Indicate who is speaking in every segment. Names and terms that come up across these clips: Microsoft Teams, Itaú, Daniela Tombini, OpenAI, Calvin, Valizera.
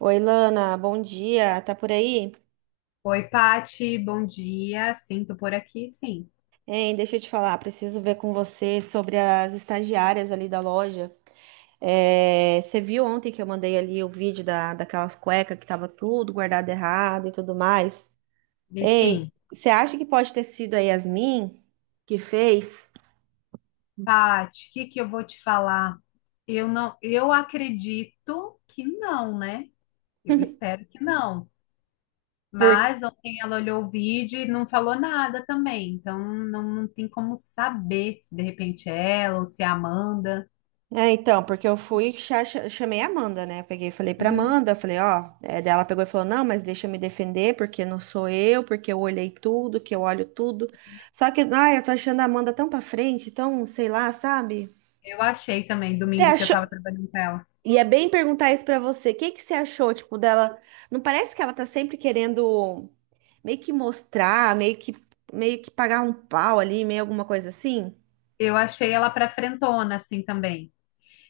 Speaker 1: Oi, Lana, bom dia. Tá por aí?
Speaker 2: Oi, Pati, bom dia. Sinto por aqui, sim.
Speaker 1: Hein, deixa eu te falar, preciso ver com você sobre as estagiárias ali da loja. É, você viu ontem que eu mandei ali o vídeo daquelas cuecas que tava tudo guardado errado e tudo mais?
Speaker 2: E
Speaker 1: Ei,
Speaker 2: sim,
Speaker 1: você acha que pode ter sido a Yasmin que fez?
Speaker 2: Pati, o que que eu vou te falar? Eu acredito que não, né? Eu espero que não. Mas ontem ela olhou o vídeo e não falou nada também. Então não tem como saber se de repente é ela ou se é a Amanda.
Speaker 1: É, então, porque eu fui, chamei a Amanda, né? Peguei, e falei pra
Speaker 2: Uhum.
Speaker 1: Amanda, falei, ó, é, daí ela pegou e falou, não, mas deixa eu me defender, porque não sou eu, porque eu olhei tudo, que eu olho tudo. Só que, ai, eu tô achando a Amanda tão pra frente, tão, sei lá, sabe?
Speaker 2: Eu achei também,
Speaker 1: Você
Speaker 2: domingo que eu
Speaker 1: achou?
Speaker 2: tava trabalhando com ela.
Speaker 1: E é bem perguntar isso pra você, o que que você achou, tipo, dela? Não parece que ela tá sempre querendo meio que mostrar, meio que pagar um pau ali, meio alguma coisa assim?
Speaker 2: Eu achei ela pra frentona, assim também.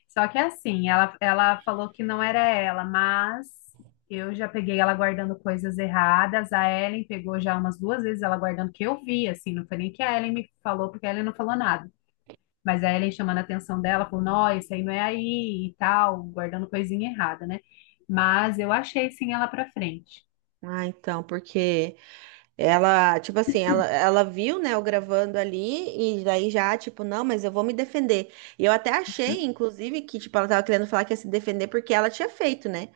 Speaker 2: Só que assim, ela falou que não era ela, mas eu já peguei ela guardando coisas erradas. A Ellen pegou já umas duas vezes ela guardando que eu vi, assim, não foi nem que a Ellen me falou, porque a Ellen não falou nada. Mas a Ellen chamando a atenção dela, falou, não, isso aí não é aí e tal, guardando coisinha errada, né? Mas eu achei sim ela pra frente.
Speaker 1: Ah, então, porque. Ela, tipo assim, ela viu, né, eu gravando ali, e daí já, tipo, não, mas eu vou me defender. E eu até achei, inclusive, que, tipo, ela tava querendo falar que ia se defender porque ela tinha feito, né?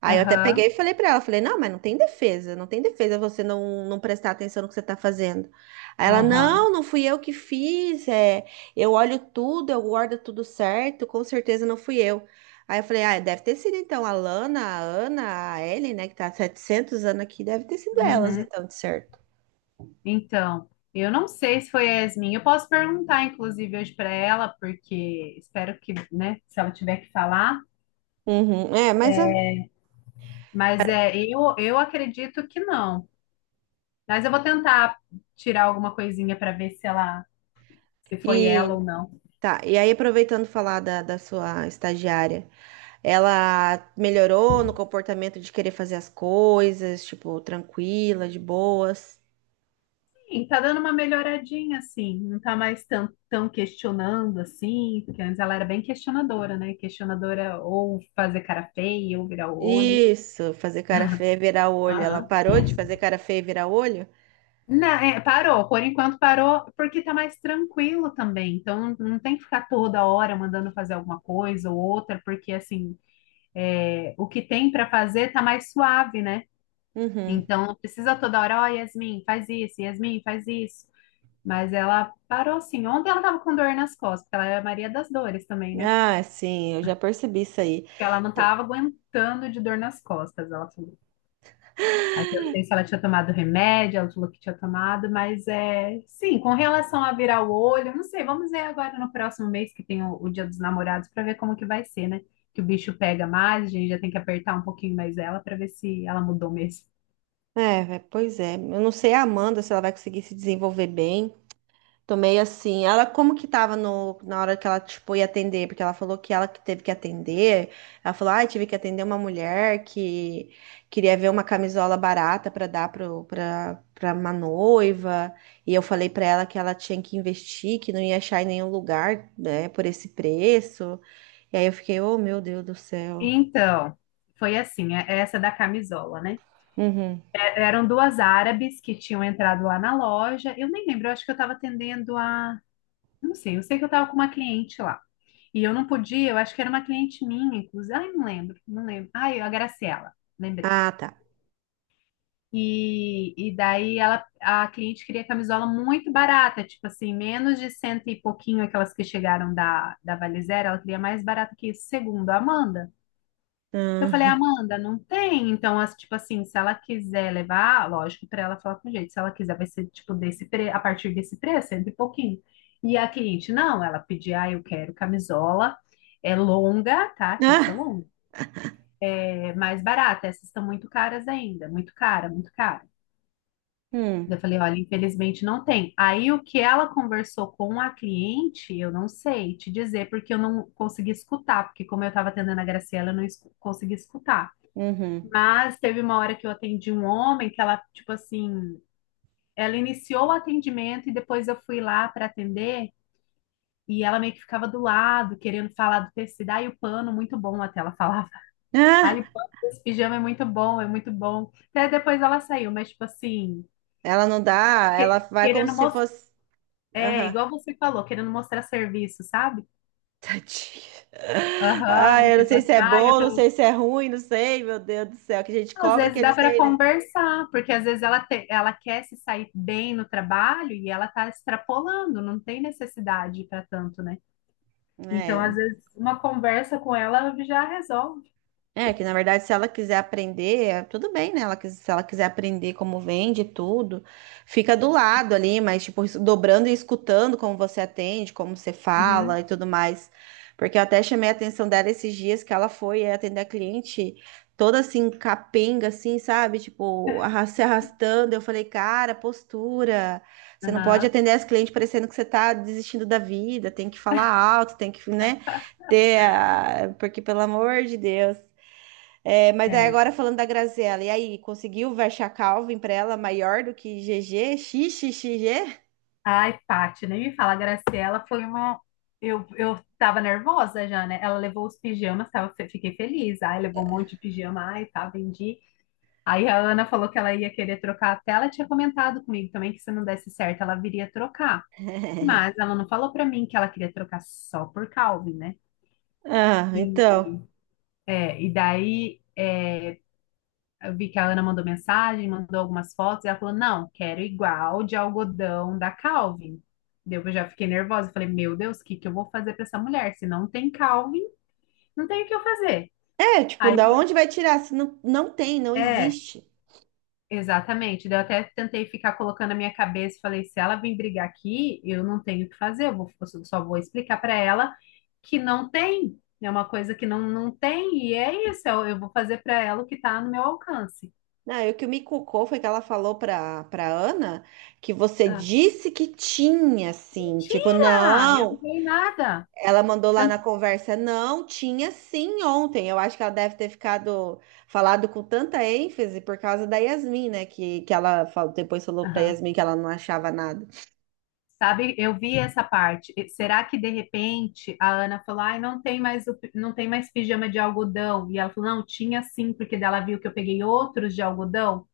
Speaker 1: Aí eu até peguei e
Speaker 2: Aham,
Speaker 1: falei pra ela, falei, não, mas não tem defesa, não tem defesa você não prestar atenção no que você tá fazendo. Aí ela,
Speaker 2: aham,
Speaker 1: não, não fui eu que fiz, é, eu olho tudo, eu guardo tudo certo, com certeza não fui eu. Aí eu falei, ah, deve ter sido então a Lana, a Ana, a Ellen, né, que tá há 700 anos aqui, deve ter sido elas
Speaker 2: uhum.
Speaker 1: então, de certo.
Speaker 2: Então, eu não sei se foi a Yasmin. Eu posso perguntar, inclusive, hoje para ela, porque espero que, né, se ela tiver que falar.
Speaker 1: Uhum, é, mas
Speaker 2: Mas é, eu acredito que não. Mas eu vou tentar tirar alguma coisinha para ver se foi ela
Speaker 1: e
Speaker 2: ou não.
Speaker 1: tá. E aí aproveitando falar da sua estagiária, ela melhorou no comportamento de querer fazer as coisas, tipo, tranquila, de boas.
Speaker 2: Sim, tá dando uma melhoradinha, assim. Não tá mais tão questionando, assim. Porque antes ela era bem questionadora, né? Questionadora ou fazer cara feia, ou virar o olho.
Speaker 1: Isso, fazer cara feia e virar o olho. Ela parou de fazer cara feia e virar o olho?
Speaker 2: Não, é, parou, por enquanto parou, porque tá mais tranquilo também. Então não tem que ficar toda hora mandando fazer alguma coisa ou outra, porque assim, é, o que tem para fazer tá mais suave, né?
Speaker 1: Uhum.
Speaker 2: Então não precisa toda hora, ó, Yasmin, faz isso, Yasmin, faz isso. Mas ela parou assim. Ontem ela tava com dor nas costas, porque ela é a Maria das Dores também, né?
Speaker 1: Ah, sim, eu já percebi isso aí.
Speaker 2: Porque ela não
Speaker 1: T-
Speaker 2: tava aguentando de dor nas costas, ela. Aí perguntei se ela tinha tomado remédio, ela falou que tinha tomado, mas é sim, com relação a virar o olho, eu não sei, vamos ver agora no próximo mês que tem o Dia dos Namorados para ver como que vai ser, né? Que o bicho pega mais, a gente já tem que apertar um pouquinho mais ela para ver se ela mudou mesmo.
Speaker 1: É, vé, pois é. Eu não sei a Amanda se ela vai conseguir se desenvolver bem. Tomei assim. Ela como que tava no, na hora que ela, tipo, ia atender? Porque ela falou que ela que teve que atender. Ela falou, ah, tive que atender uma mulher que queria ver uma camisola barata para dar pra uma noiva. E eu falei para ela que ela tinha que investir, que não ia achar em nenhum lugar, né, por esse preço. E aí eu fiquei, oh, meu Deus do céu.
Speaker 2: Então, foi assim, é essa da camisola, né?
Speaker 1: Uhum.
Speaker 2: Eram duas árabes que tinham entrado lá na loja. Eu nem lembro, eu acho que eu estava atendendo a, não sei, eu sei que eu estava com uma cliente lá. E eu não podia, eu acho que era uma cliente minha, inclusive. Ai, não lembro, não lembro. Ai, a Graciela, lembrei.
Speaker 1: Ah, tá.
Speaker 2: E daí ela, a cliente queria camisola muito barata, tipo assim, menos de cento e pouquinho aquelas que chegaram da, Valizera, ela queria mais barata que isso, segundo a Amanda. Eu falei,
Speaker 1: Ah.
Speaker 2: Amanda, não tem. Então, tipo assim, se ela quiser levar, lógico, para ela falar com jeito. Se ela quiser, vai ser tipo a partir desse preço, cento e pouquinho. E a cliente, não, ela pedia, ah, eu quero camisola, é longa, tá? Tinha que ser
Speaker 1: Ah.
Speaker 2: longa. É mais barata, essas estão muito caras ainda, muito cara, muito cara. Eu
Speaker 1: Hum.
Speaker 2: falei, olha, infelizmente não tem. Aí o que ela conversou com a cliente, eu não sei te dizer, porque eu não consegui escutar, porque como eu estava atendendo a Graciela, eu não consegui escutar.
Speaker 1: Uhum.
Speaker 2: Mas teve uma hora que eu atendi um homem que ela, tipo assim, ela iniciou o atendimento e depois eu fui lá para atender e ela meio que ficava do lado, querendo falar do tecido. Ai, o pano, muito bom, até ela falava.
Speaker 1: Ah,
Speaker 2: Ai, o pano desse pijama é muito bom, é muito bom. Até depois ela saiu, mas, tipo assim,
Speaker 1: ela não dá, ela vai como
Speaker 2: querendo
Speaker 1: se
Speaker 2: mostrar.
Speaker 1: fosse.
Speaker 2: É,
Speaker 1: Aham.
Speaker 2: igual você falou, querendo mostrar serviço, sabe?
Speaker 1: Tadinha. Ah,
Speaker 2: Aham,
Speaker 1: eu não
Speaker 2: tipo
Speaker 1: sei se
Speaker 2: assim,
Speaker 1: é
Speaker 2: ai, eu
Speaker 1: bom, não
Speaker 2: tô.
Speaker 1: sei se é ruim, não sei, meu Deus do céu, que a gente
Speaker 2: Às
Speaker 1: cobra que
Speaker 2: vezes dá
Speaker 1: eles
Speaker 2: para
Speaker 1: têm,
Speaker 2: conversar, porque às vezes ela quer se sair bem no trabalho e ela está extrapolando, não tem necessidade para tanto, né?
Speaker 1: né?
Speaker 2: Então, às
Speaker 1: É.
Speaker 2: vezes, uma conversa com ela já resolve.
Speaker 1: É, que na verdade, se ela quiser aprender, tudo bem, né? Ela, se ela quiser aprender como vende tudo, fica do lado ali, mas, tipo, dobrando e escutando como você atende, como você fala
Speaker 2: Uhum,
Speaker 1: e tudo mais. Porque eu até chamei a atenção dela esses dias que ela foi, é, atender a cliente toda assim, capenga, assim, sabe? Tipo, se arrastando. Eu falei, cara, postura. Você não pode
Speaker 2: aham,
Speaker 1: atender as clientes parecendo que você tá desistindo da vida, tem que falar alto, tem que, né? Porque, pelo amor de Deus. É, mas aí
Speaker 2: é.
Speaker 1: agora falando da Graziella, e aí, conseguiu verchar Calvin pra ela maior do que GG? XXXG?
Speaker 2: Ai, Paty, nem me fala, a Graciela foi uma. Eu tava nervosa já, né? Ela levou os pijamas, tava, fiquei feliz. Ai, levou um monte de pijama, ai, tá, vendi. Aí a Ana falou que ela ia querer trocar até ela tinha comentado comigo também que se não desse certo, ela viria trocar. Mas ela não falou pra mim que ela queria trocar só por Calvin, né?
Speaker 1: Ah, então.
Speaker 2: E, e daí, eu vi que a Ana mandou mensagem, mandou algumas fotos, e ela falou: não, quero igual de algodão da Calvin. Daí eu já fiquei nervosa, falei, meu Deus, o que que eu vou fazer pra essa mulher? Se não tem Calvin, não tem o que eu fazer.
Speaker 1: É, tipo,
Speaker 2: Aí,
Speaker 1: da onde vai tirar? Se não, não tem, não
Speaker 2: é,
Speaker 1: existe.
Speaker 2: Exatamente. Daí eu até tentei ficar colocando a minha cabeça e falei, se ela vir brigar aqui, eu não tenho o que fazer, eu só vou explicar para ela que não tem, é uma coisa que não tem, e é isso, eu vou fazer para ela o que está no meu alcance.
Speaker 1: Não, e o que me cucou foi que ela falou pra Ana que você
Speaker 2: Ah,
Speaker 1: disse que tinha, assim. Tipo,
Speaker 2: mentira! Eu não
Speaker 1: não.
Speaker 2: dei nada.
Speaker 1: Ela mandou lá na conversa, não, tinha sim ontem. Eu acho que ela deve ter ficado falado com tanta ênfase por causa da Yasmin, né? Que ela falou, depois falou pra
Speaker 2: Aham.
Speaker 1: Yasmin que ela não achava nada.
Speaker 2: Sabe, eu vi essa parte. E será que de repente a Ana falou, ai, não tem mais o, não tem mais pijama de algodão? E ela falou, não, tinha sim, porque dela viu que eu peguei outros de algodão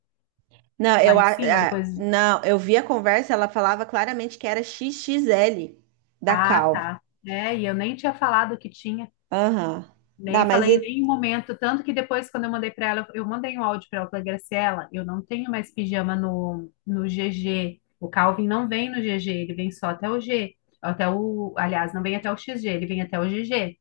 Speaker 1: Não,
Speaker 2: lá
Speaker 1: eu,
Speaker 2: em cima, depois.
Speaker 1: não, eu vi a conversa, ela falava claramente que era XXL da
Speaker 2: Ah,
Speaker 1: Calvo.
Speaker 2: tá. É, e eu nem tinha falado que tinha,
Speaker 1: Aham. Dá,
Speaker 2: nem
Speaker 1: mas
Speaker 2: falei em
Speaker 1: e...
Speaker 2: nenhum momento. Tanto que depois, quando eu mandei para ela, eu mandei um áudio para ela, falei, Graciela, eu não tenho mais pijama no GG. O Calvin não vem no GG, ele vem só até o G. Até o, aliás, não vem até o XG, ele vem até o GG.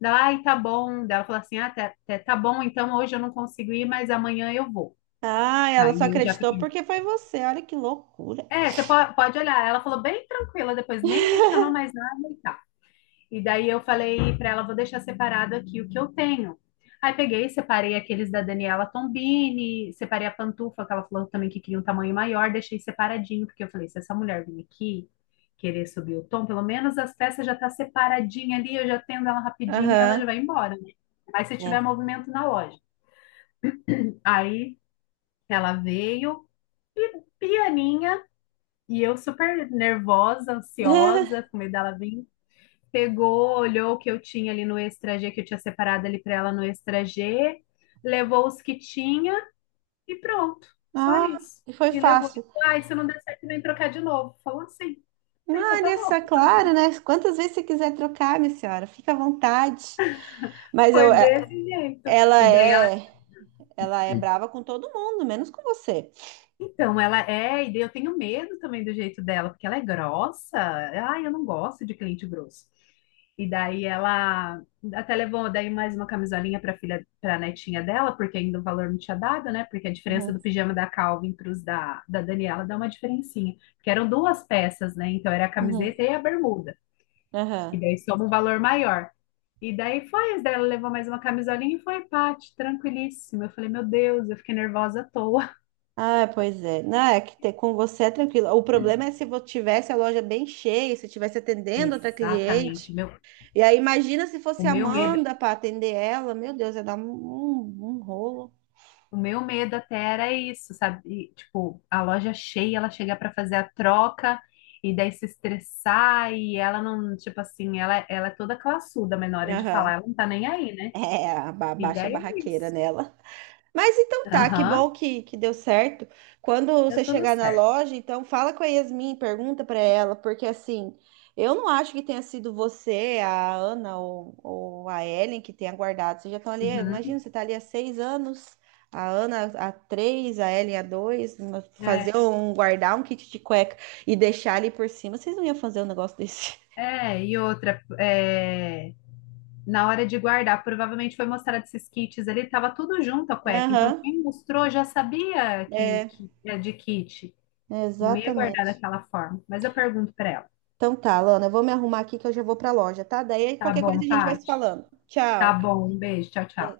Speaker 2: Daí, ela, ai, tá bom. Daí ela falou assim: ah, tá, tá bom, então hoje eu não consigo ir, mas amanhã eu vou.
Speaker 1: Ah, ela só
Speaker 2: Aí eu já
Speaker 1: acreditou
Speaker 2: fiquei.
Speaker 1: porque foi você. Olha que loucura.
Speaker 2: É, você pode olhar. Ela falou bem tranquila depois, nem questionou mais nada. E daí eu falei para ela, vou deixar separado aqui o que eu tenho. Aí peguei, separei aqueles da Daniela Tombini, separei a pantufa, que ela falou também que queria um tamanho maior, deixei separadinho, porque eu falei, se essa mulher vir aqui querer subir o tom, pelo menos as peças já tá separadinha ali, eu já tendo ela rapidinho e ela já vai
Speaker 1: Aham.
Speaker 2: embora, né? Mas se tiver
Speaker 1: É.
Speaker 2: movimento na loja. Aí ela veio e pianinha, e eu super nervosa, ansiosa, com medo dela vir, pegou, olhou o que eu tinha ali no extra G, que eu tinha separado ali para ela no extra G, levou os que tinha e pronto. Só
Speaker 1: Ah,
Speaker 2: isso.
Speaker 1: e foi
Speaker 2: E levou.
Speaker 1: fácil.
Speaker 2: Ai, se não der certo, vem trocar de novo. Falou assim. Falei, então tá
Speaker 1: Olha
Speaker 2: bom.
Speaker 1: só, claro, né? Quantas vezes você quiser trocar, minha senhora, fica à vontade. Mas eu,
Speaker 2: Foi desse jeito.
Speaker 1: ela
Speaker 2: E daí ela.
Speaker 1: é, ela é brava com todo mundo, menos com você.
Speaker 2: Então, ela é, e daí eu tenho medo também do jeito dela, porque ela é grossa. Ai, eu não gosto de cliente grosso. E daí ela até levou daí mais uma camisolinha para filha, para netinha dela, porque ainda o valor não tinha dado, né? Porque a diferença
Speaker 1: Uhum,
Speaker 2: do pijama da Calvin para os da, Daniela dá uma diferencinha. Porque eram duas peças, né? Então era a
Speaker 1: uhum,
Speaker 2: camiseta e a bermuda.
Speaker 1: aham.
Speaker 2: E daí soma um valor maior. E daí foi, as dela levou mais uma camisolinha e foi, Paty, tranquilíssima. Eu falei, meu Deus, eu fiquei nervosa à toa.
Speaker 1: Ah, pois é. Não, é que ter com você é tranquilo. O problema é se eu tivesse a loja bem cheia, se eu estivesse atendendo outra
Speaker 2: Exatamente.
Speaker 1: cliente.
Speaker 2: Meu.
Speaker 1: E aí, imagina se
Speaker 2: O
Speaker 1: fosse a
Speaker 2: meu medo,
Speaker 1: Amanda para atender ela. Meu Deus, ia dar um rolo.
Speaker 2: o meu medo até era isso, sabe? E, tipo, a loja cheia, ela chegar para fazer a troca e daí se estressar e ela não, tipo assim, ela é toda classuda, mas na hora de falar,
Speaker 1: Aham.
Speaker 2: ela não tá nem aí, né?
Speaker 1: É, a
Speaker 2: E
Speaker 1: baixa
Speaker 2: daí é
Speaker 1: barraqueira
Speaker 2: isso.
Speaker 1: nela. Mas então tá, que
Speaker 2: Aham,
Speaker 1: bom que deu certo. Quando
Speaker 2: deu
Speaker 1: você
Speaker 2: tudo
Speaker 1: chegar na
Speaker 2: certo.
Speaker 1: loja, então fala com a Yasmin, pergunta pra ela, porque assim, eu não acho que tenha sido você, a Ana ou a Ellen que tenha guardado. Vocês já estão ali, imagina,
Speaker 2: Uhum.
Speaker 1: você tá ali há 6 anos, a Ana há 3, a Ellen há 2, fazer
Speaker 2: É,
Speaker 1: um, guardar um kit de cueca e deixar ali por cima, vocês não iam fazer um negócio desse.
Speaker 2: é, e outra, na hora de guardar, provavelmente foi mostrado esses kits ali, tava tudo junto a cueca, então
Speaker 1: Aham,
Speaker 2: quem mostrou já sabia que,
Speaker 1: é,
Speaker 2: que é de kit. Não ia guardar
Speaker 1: exatamente.
Speaker 2: daquela forma. Mas eu pergunto pra ela.
Speaker 1: Então tá, Lana, eu vou me arrumar aqui que eu já vou pra loja, tá? Daí
Speaker 2: Tá
Speaker 1: qualquer coisa
Speaker 2: bom,
Speaker 1: a gente vai se
Speaker 2: Paty?
Speaker 1: falando.
Speaker 2: Tá
Speaker 1: Tchau.
Speaker 2: bom, um beijo, tchau, tchau.